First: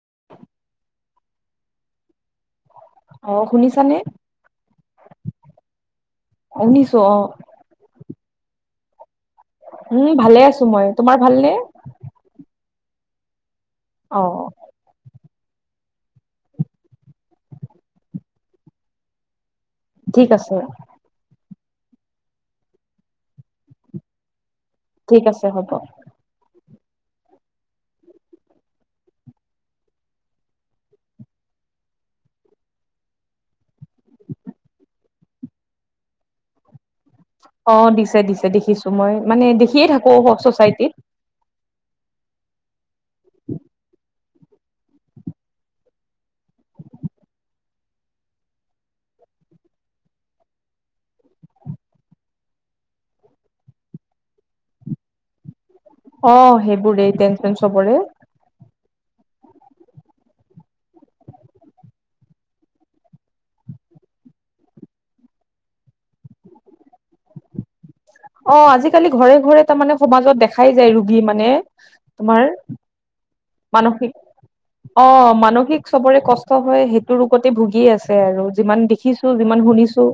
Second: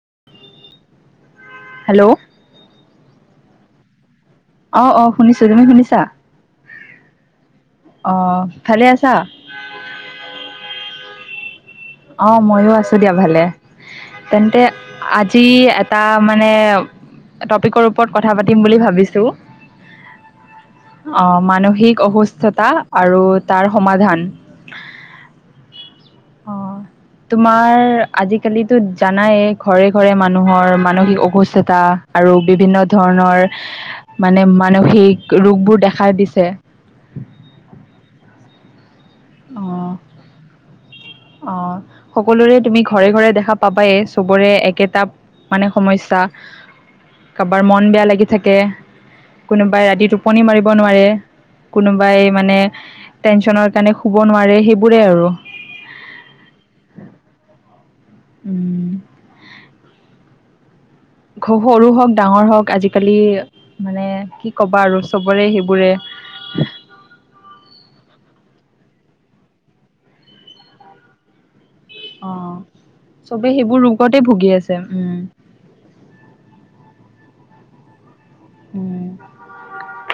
[inaudible] Hello. অঁ শুনিছানে? অ অ শুনিছো তুমি শুনিছা শুনিছো অ আহ ভালে আছা? উম ভালে আছো মই ।তোমাৰ ভালনে? অ ময়ো আছো দিয়া ভালে। অ তেন্তে আজি যি এটা মানে টপিকৰ ওপৰত কথা পাতিম বুলি ভাবিছো । ঠিক আছে থিক অসুস্থতা আৰু তাৰ সমাধান । ঠিক আছে হ'ব । অ তোমাৰ আজিকালিিতো জানাই ঘৰে ঘৰে মানুহৰ মানসিক অসুস্থতা আৰু বিভিন্ন ধৰণৰ মানে মানসিক ৰোগবোৰ দেখাই দিছে । অ দিছে দিছে দেখিছো । ত মই মানে দেখিয়ে অ থাকো চচাইটিত । অ সকলোৰে তুমি । ঘৰে ঘৰে দেখা পাবায়ে। সবৰে একেটা মানে সমস্যা কাৰোবাৰ মন বেয়া লাগি থাকে কোনোবাই ৰাতি টোপনি মাৰিব নোৱাৰে কোনোবাই মানে টেনচনৰ কাৰণে শুব নোৱাৰে সেইবোৰে আৰু অ সেইবোৰে টেনচন চবৰে উম সৰু হওক ডাঙৰ হওক আজিকালি মানে কি কবা আৰু চবৰে সেইবোৰে । অ আজিকালি ঘৰে ঘৰে তাৰমানে সমাজত দেখাই যায় ৰোগী মানে তোমাৰ অ' চবে সেইবোৰ ৰোগতে ভুগি আছে মানসিক অ উম মানসিক চবৰে কষ্ট হয় সেই ৰপতে ভুগি আছে আৰু যিমান উম দেখিছো যিমান শুনিছো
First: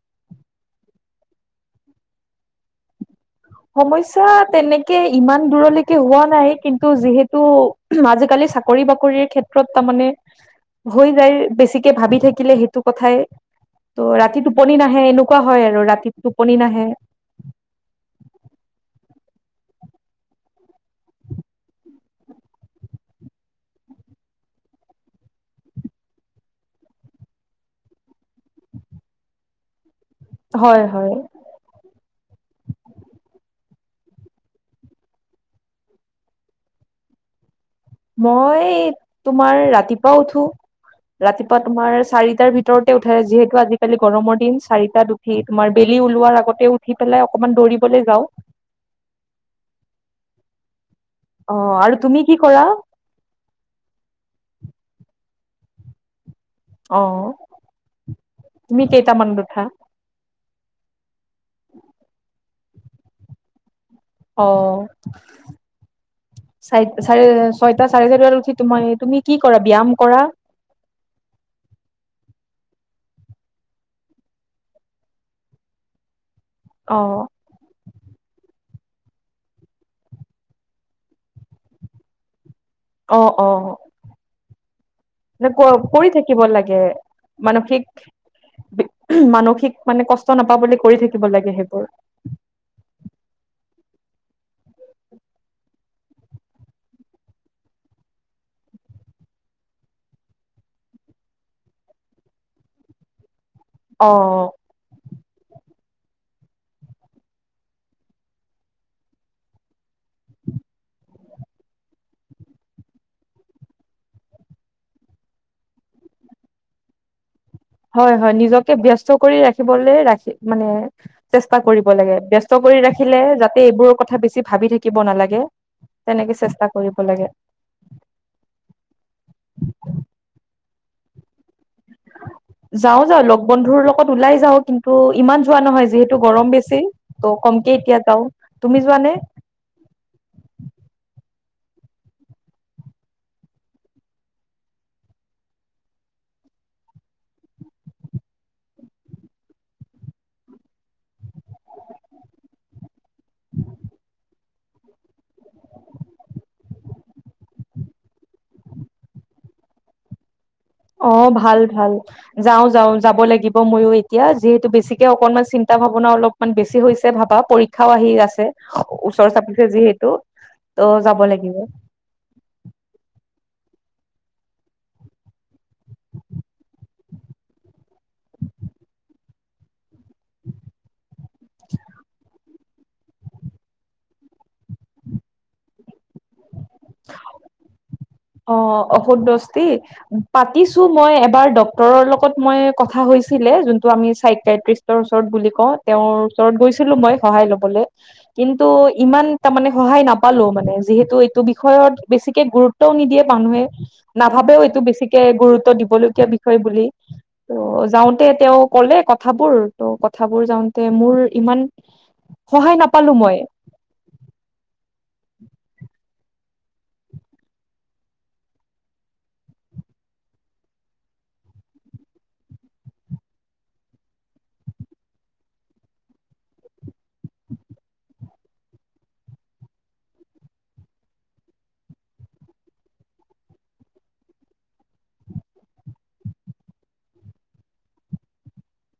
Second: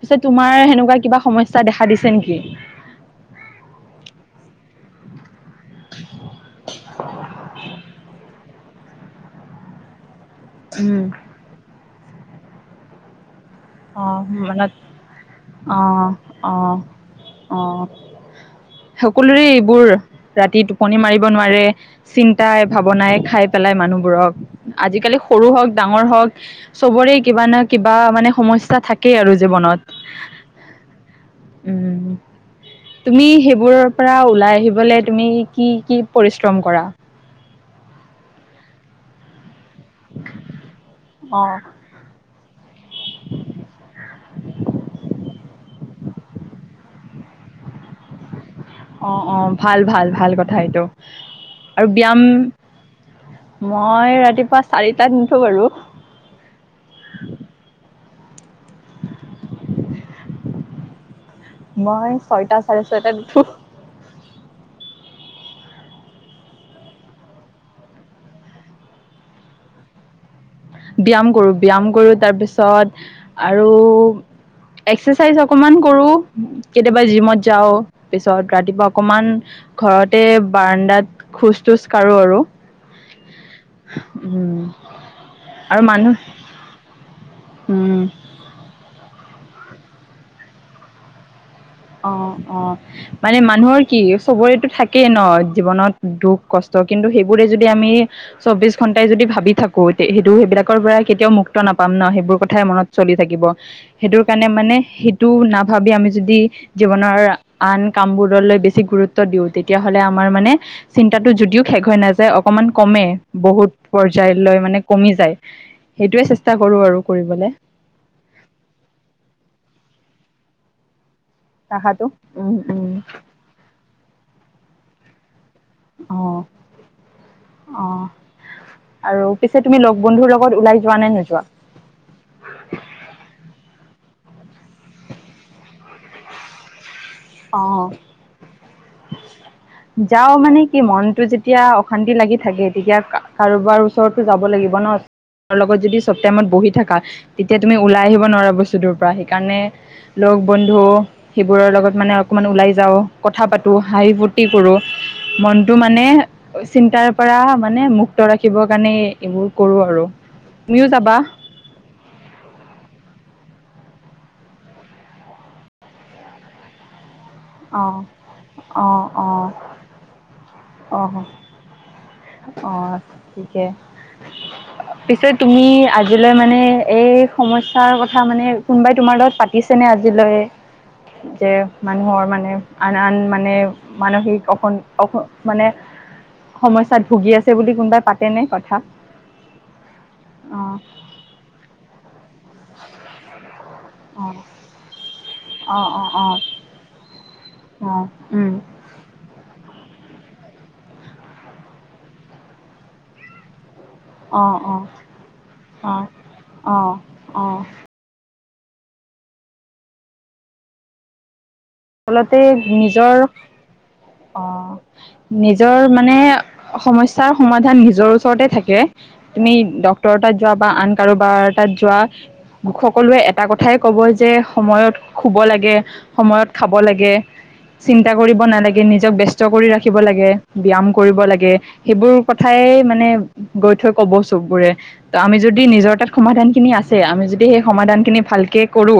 পিত তোমাৰ সেনেকুৱা কিবা সমস্যা দেখা দিছে নেকি? সমস্যা তেনেকে ইমান দূৰলৈকে হোৱা নাই কিন্তু যিহেতু আজিকালি চাকৰি বাকৰিৰ ক্ষেত্ৰত তাৰ মানে উম হৈ যায় বেছিকে ভাবি থাকি থাকিলে সেইটো কথাই ত' অ' ৰাতি মনত টোপনি নাহে এনেকুৱা হয় আৰু অ' ৰাতিত টোপনি অ' নাহে অ', । সকলোৰে এইবোৰ ৰাতি টোপনি মাৰিব নোৱাৰে চিন্তাই ভাৱনাই খাই পেলাই মানুহবোৰক আজিকালি সৰু হওক ডাঙৰ হওক চবৰে কিবা না কিবা মানে সমস্যা থাকেই আৰু জীৱনত হয় হয় উম তুমি সেইবোৰৰ পৰা ওলাই আহিবলে তুমি কি কি পৰিশ্ৰম কৰা । মই তোমাৰ ৰাতি ৰাতিপাও উঠো ৰাতিপুৱা অ', তুমাৰ চাৰিটাৰ ভিতৰতে উঠে যিহেতু আজিকালি গৰমৰ দিন চাৰিাত উঠি তুমাৰ বেলি উল লোৱাৰ আগতে উঠি পেলাই অকণমান দৌৰি অ অ ভাল ভাল ভাল কথা এইটো । অ আৰু তুমি ব্যায়াম কি কৰা মই ৰাতিপুৱা চাৰিটা দটোো বাৰু অ তুমি কেইটামান উঠা? মই ছয়টা চাৰে ছয়টাাতো । অ চাৰে চাৰে ছয়টা চাৰে চাৰি বাত উঠি তোমাৰ তুমি কি কৰা ব্যায়াম কৰা । ব্য্ায়াম কৰো ব্যয়ায়াম কৰো তাৰপিছত আৰু এক্সাৰচাইজ অকমান কৰো । অ কেতিয়াবা জিমত যাও পিছত ৰাতিপুৱা অকমান ঘৰতে বাৰাণ্দাত খোজ তোজ কাঢ়ো আৰু। অঁ অঁ উম আৰু কৰি মানুহ থাকিব লাগে উম মানসিক মানসিক। মানে কষ্ট নাপাব বুলি কৰি থাকিব লাগে সেই। অঁ অঁ মানে মানুহৰ কি সবৰেতো থাকেই ন জীৱনত দুখ কষ্ট কিন্তু সেইবোৰে যদি আমি চৌবিশ ঘন্টাই যদি ভাবি থাকো সেইটো সেইবিলাকৰ পৰা কেতিয়াও মুক্ত নাপাম ন সেইবোৰ কথাই মনত চলি থাকিব [unintelligible] অ সেইটোৰ কাৰণে মানে শ তটো নাভাবি আমি যদি জীৱনৰ আন কামবোৰলৈ বেছি গুৰুত্ব দিও তেতিয়াাহ'লে আমাৰ মানে চিন্তাটো যদিও শেষ হৈ নাযায় অকমান কমে বহুত পৰ্যায়লৈ মানে কমি যায় সেইটোোৱে চেষ্টা কৰো আৰু কৰিবলৈ [unintelligible] হয় হয় নিজকে ব্যস্ত কৰি ৰাখিবলৈ ৰাখি মানে [unintelligible] চেষ্টা কৰিব আশাটো লাগে উম ব্স্ত কৰি উম ৰাখিলে যাতে এইবোৰৰ কথা বেছি ভাবি থাকে [unintelligible] শিকিব নালাগে। অ তেনেকে চেষ্টা কৰিব লাগে অ আৰু পিছে তুমি লগ বন্ধুৰ লগত ওলাই যোৱা নে নো যোৱা যাও যাও লগ বন্ধুৰ লগত ওলাই যাও কিন্তু ইমান যোৱা নহয় যিহেতু গৰম বেছি [unintelligible] অ কমকে এতিয়া যাওঁ তুমি যোৱানে যাও মানে কি মনতটো যেতিয়া [unintelligible] তেতিয়া অশান্তি লাগি থাকে তেতিয়া কাৰোবাৰ ওচৰতো যাব লাগিব ন লগত যদি চব টাইমত বহি থাকা তেতিয়া তুমি ওলাই আহিব নোৱাৰা বস্তুদূৰ পৰা সেইকাৰণে লগ বন্ধু সেইবোৰৰ লগত [unintelligible] ওলাই যাওঁ কথা পাতো হাঁহি ফূৰ্তি কৰো মনটো মানে চিন্তাৰ পৰা মানে মুক্ত ৰাখিব কাৰণে এইবোৰ কৰো আৰু [unintelligible] অঁ ভাল ভাল যাঁও যাঁও যাব লাগিব। ময়ো এতিয়া যিহেতু বেছিকে অকনমান চিন্তা ভাৱনা অলপমান বেছি হৈছে। ভাবা পৰীক্ষাও অ', আহি আছে অ', ওচৰ অ', চাপিছে যিহেতু ত' যাব অ', লাগিব। অ িকে পিছে তুমি আজিলৈ মানে এই সমস্্যাৰ কথা মানে কোনোবাই তোমাৰ লগত পাতিছেনেে আজিলৈ যে মানুহৰ মানে আন আন মানে মানসিক অ অ মানে [unintelligible] তাত ভুগি আছে বুলি কোনোবাই পা [unintelligible] অ অসসি অ পাতিছো মই এবাৰ [unintelligible] ৰ লগত মই কথা হৈছিলে। ত আমি অ চকট্ৰিষ্টৰ ওচৰত বুলি [unintelligible] অ অ তেওঁৰ অ ওচৰত গৈছিলো মই। সহায় লবলৈ অ উম কিন্তু ইমান তাৰে সহায় নাপই পালো মানে যিহেতু এইটো বিষয়ত বেছিকে গুৰুত্ব নিদিয়ে মানুহে। অ নাভাবেও অ এইটো বেছিকে গুৰুত্ব অ দিবলগীয়া বিষয় অ বুলি অ ত' যাওঁ। তেওঁ কলে কথাবোৰ ত কথাবোৰ যাওঁতে মোৰ ইমান [unintelligible] আচলতে সহায় নাপালো নিজৰ মই আহ । নিজৰ মানে সমস্যাৰ সমাধান নিজৰ ওচৰতে থাকে তুমি ড্ক্তৰ তাত যোৱা বা আন কাৰোবাৰ তাত যোৱা সকলোৱে এটা কথাই কব যে সময়ত শুব লাগে সময়ত খাব লাগে চিন্তা কৰিব নালাগে নিজক ব্যস্ত কৰি ৰাখিব লাগে ব্য্ায়াম কৰিব লাগে সেইবোৰ কথাই মানে গৈ থৈ কব চববোৰে ত আমি যদি নিজৰ তাত সমাধান খিনি আছে আমি যদি সেই সমাধান খিনি ভালকে কৰো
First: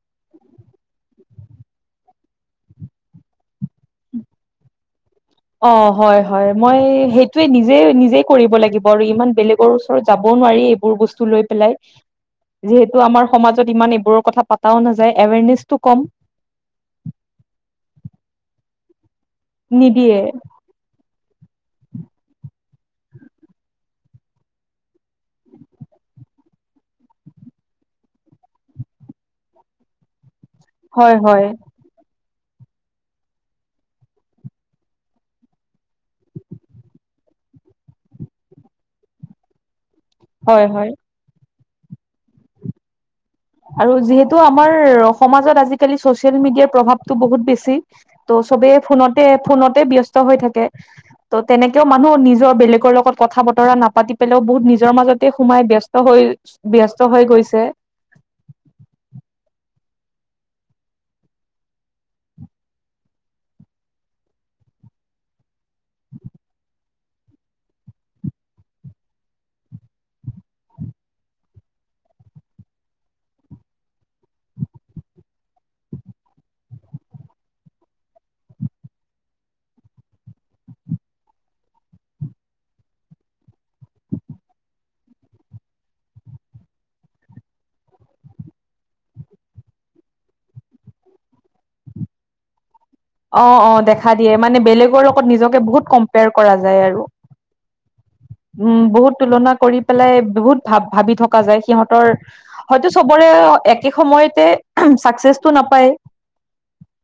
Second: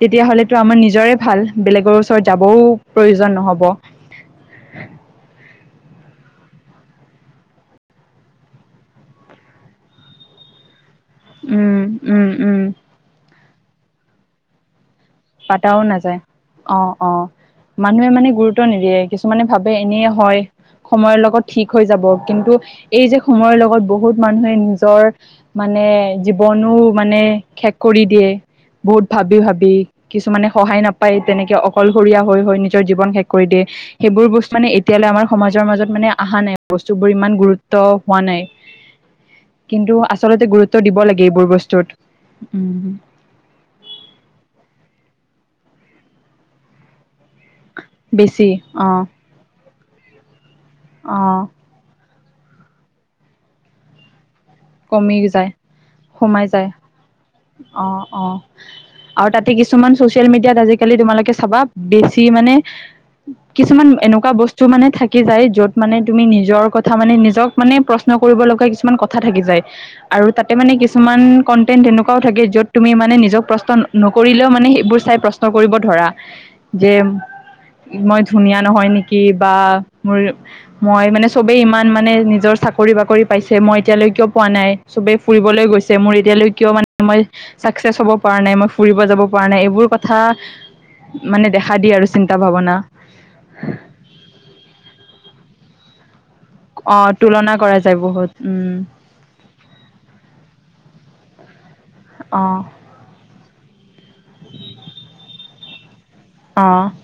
তেতিয়াাহ'লেতো আমাৰ নিজৰে ভাল বেলেগৰ ওচৰত যাবও প্ৰয়োজন নহ'ব । অ হয় হয় মই সেইটোয়ে নিজে নিজে কৰিব লাগিব আৰু ইমান বেলেগৰ ওচৰত যাব নোৱাৰি এইবোৰ বস্তু ল পেলাই উম উম উম যিহেতু আমাৰ সমাজত । ইমান এইবোৰ কথা পাতাও নাযায় । পাতাও নাযায় অ অ মানুহে মানে গুৰুত্ব নিদিয়ে কিছুমানে ভাবে এনে নিদিয়ে হয় সময়ৰ লগত ঠিক হৈ যাব কিন্তু । এই যে সময়ৰ লগত বহুত মানুহে নিজৰ মানে জীৱনো মানে শেষ কৰি দিয়ে বহুত ভাবি ভাবি । কিছুমানে সহায় হয় নাপায় হয় তেনেকে অকলশৰীয়া । হৈ নিজৰ জীৱন শেষ কৰি দিয়ে সেইবোৰ বস্তু মানে এতিয়ালৈ আমাৰ সমাজৰ মাজত মানে অহা নাই বস্তুবোৰ ইমান গুৰুত্ব হোৱা নাইন্ত আচলতে হয় গুৰুত হয় দিবালাগে এইবোৰ বস্তু চট উম । আৰু যিহেতু আমাৰ সমাজত আজিকালি চচিয়েল মিডিয়াৰ প্ৰভাৱতটো বহুত বেছি । ত বেছি চবে অ ফোনতে ফোনত তে ব্যস্ত হৈ থাকে । অ ত' তেনেকেও মানুহ নিজ বেলেগৰ লগত কথা বতৰা নাপাতি । পলেও বহুত নিজৰ কমি মাজতে যায় সোমাই ব্যস্ত হৈ সোমাই যায় ব্যস্ত হৈ গৈছে ।। অ অ আৰু তাতে কিছুমান চচিয়েল মিডিয়াত আজিকালি তোমালোকে চাবা বেছি মানে কিছুমান এনেকুৱা বস্তু মানে থাকি যায় যত মানে তুমি নিজৰ কথা মানে নিজক মানে প্ৰশ্ন কৰিব লগা কিছুমান কথা থাকি যায় । আৰু তাতে মানে কিছুমান কন্টেন্ট এনেকুৱাও থাকে যত তুমি মানে নিজক প্ৰশ্ন নকৰিলেও মানে সেইবোৰ চাই প্ৰশ্ন কৰিব ধৰা যে মই ধুনীয়া নহয় নেকি বা মোৰ মই মানে চবেই ইমান মানে নিজৰ চাকৰি বাকৰি পাইছে মই এতিয়ালৈ কিয় । পোৱা নাই চবেই ফুৰিবলৈ গৈছে মোৰ এতিয়ালৈ কিয় মানে মই চাকচেছ হ'ব পৰা নাই মই ফুৰিব যাব পৰা নাই এইবোৰ কথা মানে দেখা দিয় আৰু চিন্তা ভাৱনা । অ অ দেখা দিয়ে মানে বেলেগৰ লগত নিজকে বহুত [inaudible] ভ হয় যায় অ আৰু তুলনা কৰা যায় বহুত উম বহুতো তুলনা কৰি পেলাই বহুত ভাবি থকা যায় সিহঁতৰ অ হইটো চবৰে আকেসময়তে চাকচেছ । তো নাপায় । অঁ ।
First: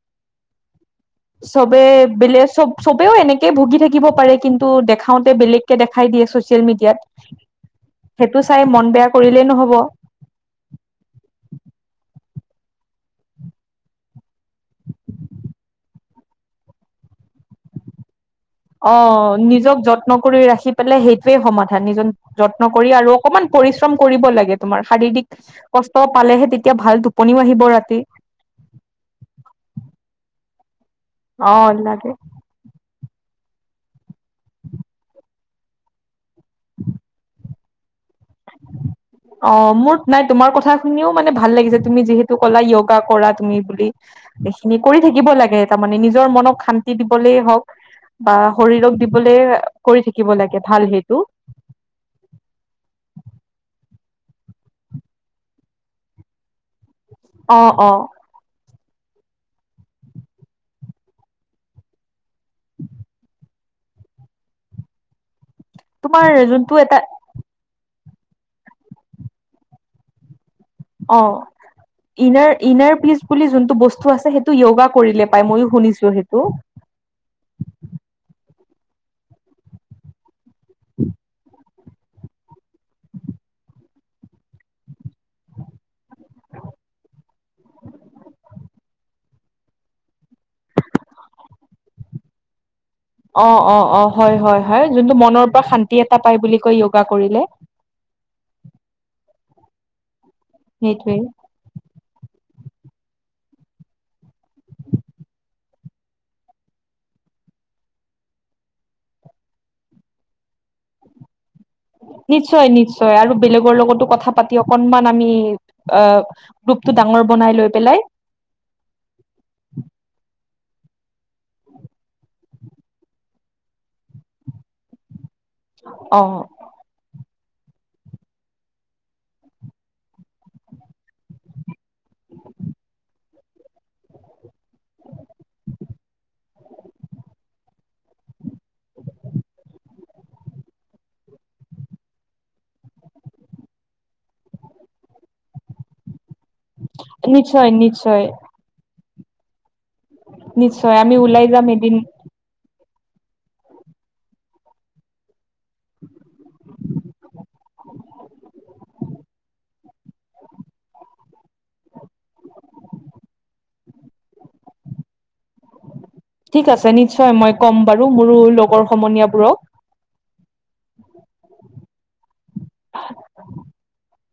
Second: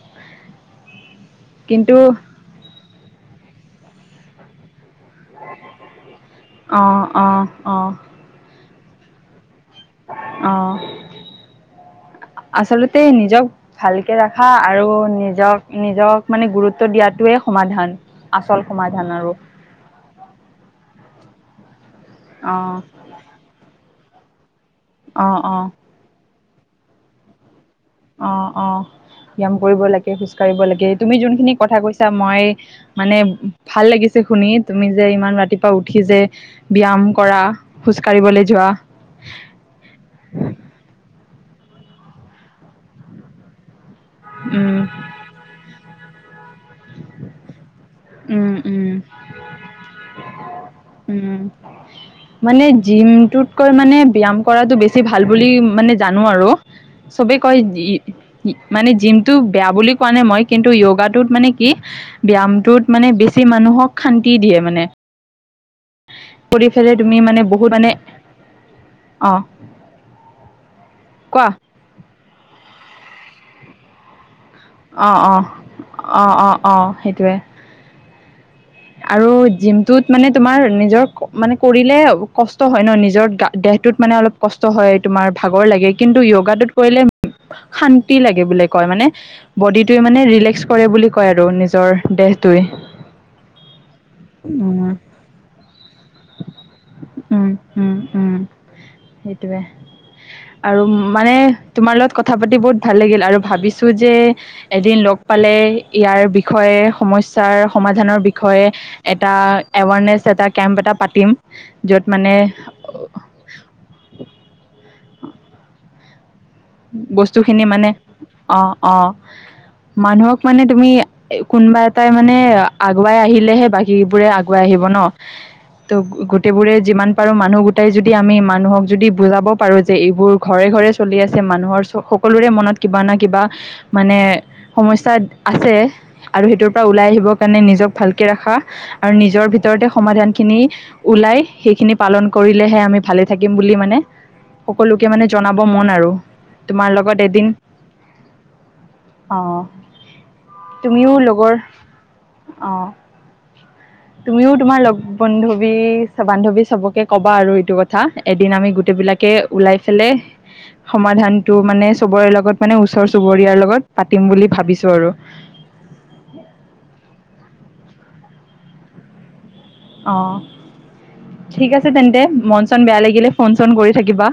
চবে বেলে চব । চবেও এনেকে ভুগি থাকিব পাৰে কিন্তু দেখা - বেলেগকে দেখাই দিয়ে চছিয়েল অ অ মেডিয়াত। হেটো চাই মন বেয়া কৰিলেই নহ'ব। অহ। আচলতে নিজক ভালকে ৰাখা, আৰু নিজক নিজক মানে গুৰুত্ব দিয়াতোৱে অ' নিজক যত্ন কৰি ৰাখি পেলাই সেইটোয়ে সমাধান। নিজন যত্ন অ কৰি আৰু অকমান পৰিশ্ৰম কৰিব লাগে। তোমাৰ শাৰীৰিক অ', অ', কষ্ট পালেহে তেত এতিয়া ভাল টোপনিও আহিব ৰাত‌ অ' অ' ব্যায়াম কৰিব লাগে কিছু। কৰিব লাগে। তুমি যোনখিনি অ কথা লাগে কৈছা মই মানে ভাল লাগিছে শুনি তুমি যে ইমান ৰাতিপুৱা উঠি যে ব্যায়াম কৰা। খোজ কাঢ়িবলৈ যোৱা। অ', মোৰ নাই তোমাৰ কথা শুনিও মানে ভা ভাল লাগিছে। তুমি যিহেতু কলা য়োগা কৰা তুমি বুলি। উম, এইখিনি কৰি থাকিব লাগে তাৰমানে নিজ নিজৰ মনক শান্তি দিবলেই হওক। বা উম, উম, শৰীৰক দিবলে কৰি থাকিব লাগে ভাল সেইটো। উম। মানে জিমটোতকৈ মানে ব্যায়াম কৰাতটো বেছি ভাল বুলি মানে জানো আৰু। চবে অ কয়‌‌ অ ই - ই - মানে জিমটো বেয়া বুলি কোৱা নাই মই কিন্তু য়োগাটোত মানে কি ব্যায়ামটোত মানে বেছি মানুহক শান্তি দিয়ে মানে। তোমাৰ কৰি যোনটো ফেলে এটা তুমি মানে বহুত মানে অঁ। অ', ইনাৰ - ইনাৰ পিচ বুলি যোনটো বস্তু আছে সেইট টো য়োগা অ কৰিলে অ পাই ময়ো শুনিছো অ সেইটো। অ অ সেইটোৱে আৰু জিমটোত মানে তোমাৰ নিজৰ ক - মানে কৰিলে কষ্ট হয় ন' নিজৰ গা - দেহটোত মানে অলপ কষ্ট হয় তোমাৰ ভাগৰ লাগে কিন্তু য়োগাটোত কৰিলে শান্তি লাগে বুলি কয় মানে, বডিটোৱে মানে ৰিলেক্স কৰে বুলি কয় আৰু নিজৰ দেহটোৱে। অ' অ' অ', হয় হয় হয় উম । যোনটো মনৰ পৰা শান্তি এটা পায় বুলি কয় য়োগা কৰিলে। টোৱে। আৰু সেইটোৱে মানে তোমাৰ লগত কথা পাতি বহুত‌ ভাল লাগিল। আৰু ভাবিছোঁ যে‌ এদিন লগ পালে ইয়াৰ বিষয়ে সমস্যাৰ সমাধানৰ বিষ বিষয়ে এটা এৱাৰনেছ এটা কেম্প এটা পাতিম। য'ত মানে নিশ্চয় নিশ্চয়, আৰু বেলেগৰ লগতো কথা পাতি অকনমান আমি অ' [inaudible] বস্তু খিনি মানে, অ' অ' মানুহক মানে তুমি কোনোবা এটাই মানে আগুৱাই আহিলেহে বাকীবোৰে আগুৱাই আহিব ন! ত' অ গোটেইবোৰে যিমান পাৰোঁ, মানুহ গোটাই যদি আমি মানুহক যদি বুজাব পাৰো যে এইবোৰ ঘৰে ঘৰে চলি আছে মানুহৰ সকলোৰে মনত কিবা না কিবা মানে সমস্যাত আছে আৰু সেইটোৰ পৰা ওলাই আহিবৰ কাৰণে নিজক ভালকে ৰাখা আৰু নিজৰ ভিতৰতে সমাধানখিনি ওলাই সেইখিনি পালন কৰিলেহে আমি ভালে থাকিম বুলি মানে সকলোকে মানে জনাব মন আৰু। তোমাৰ নিশ্চয় নিশ্চয়। অ'। নিশ্চয় আমি ওলাই যাম এদিন। অঁ তুমিও তোমাৰ লগ বন্ধৱী - বান্ধৱী চবকে কব বা আৰু এইটো কথা, এদিন আমি গোটেইবিলাকে ওলাই ফালে সমাধানটো মানে চবৰে লগত মানে ওচৰ চুবুৰীয়াৰ লগত পাতিম বুলি ভাবিছো আৰু। ঠিক আছে, নিশ্চয় মই ক'ম। বাৰু মোৰো লগৰ সমনীয়াবোৰক। অঁ, ঠিক আছে তেন্তে। মন চন বেয়া লাগিলে ফোন চোন কৰি থাকিবা।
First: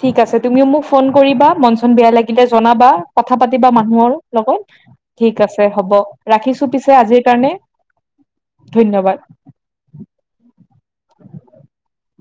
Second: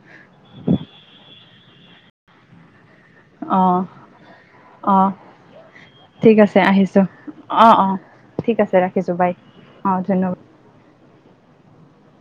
ঠিক আছে, তুমিও মোক ফোন কৰিবা মন চ চন বেয়া লাগিলে জনাবা। কথা অ পাতিবা মানুহৰ লগত, অ ঠিক আছে হ'ব ঠিক আছে ৰাখিছো পিছে আহিছোঁ আজিৰ কাৰণে, অ অ ঠিক আছে ৰাখিছোঁ বাই ধন্যবাদ।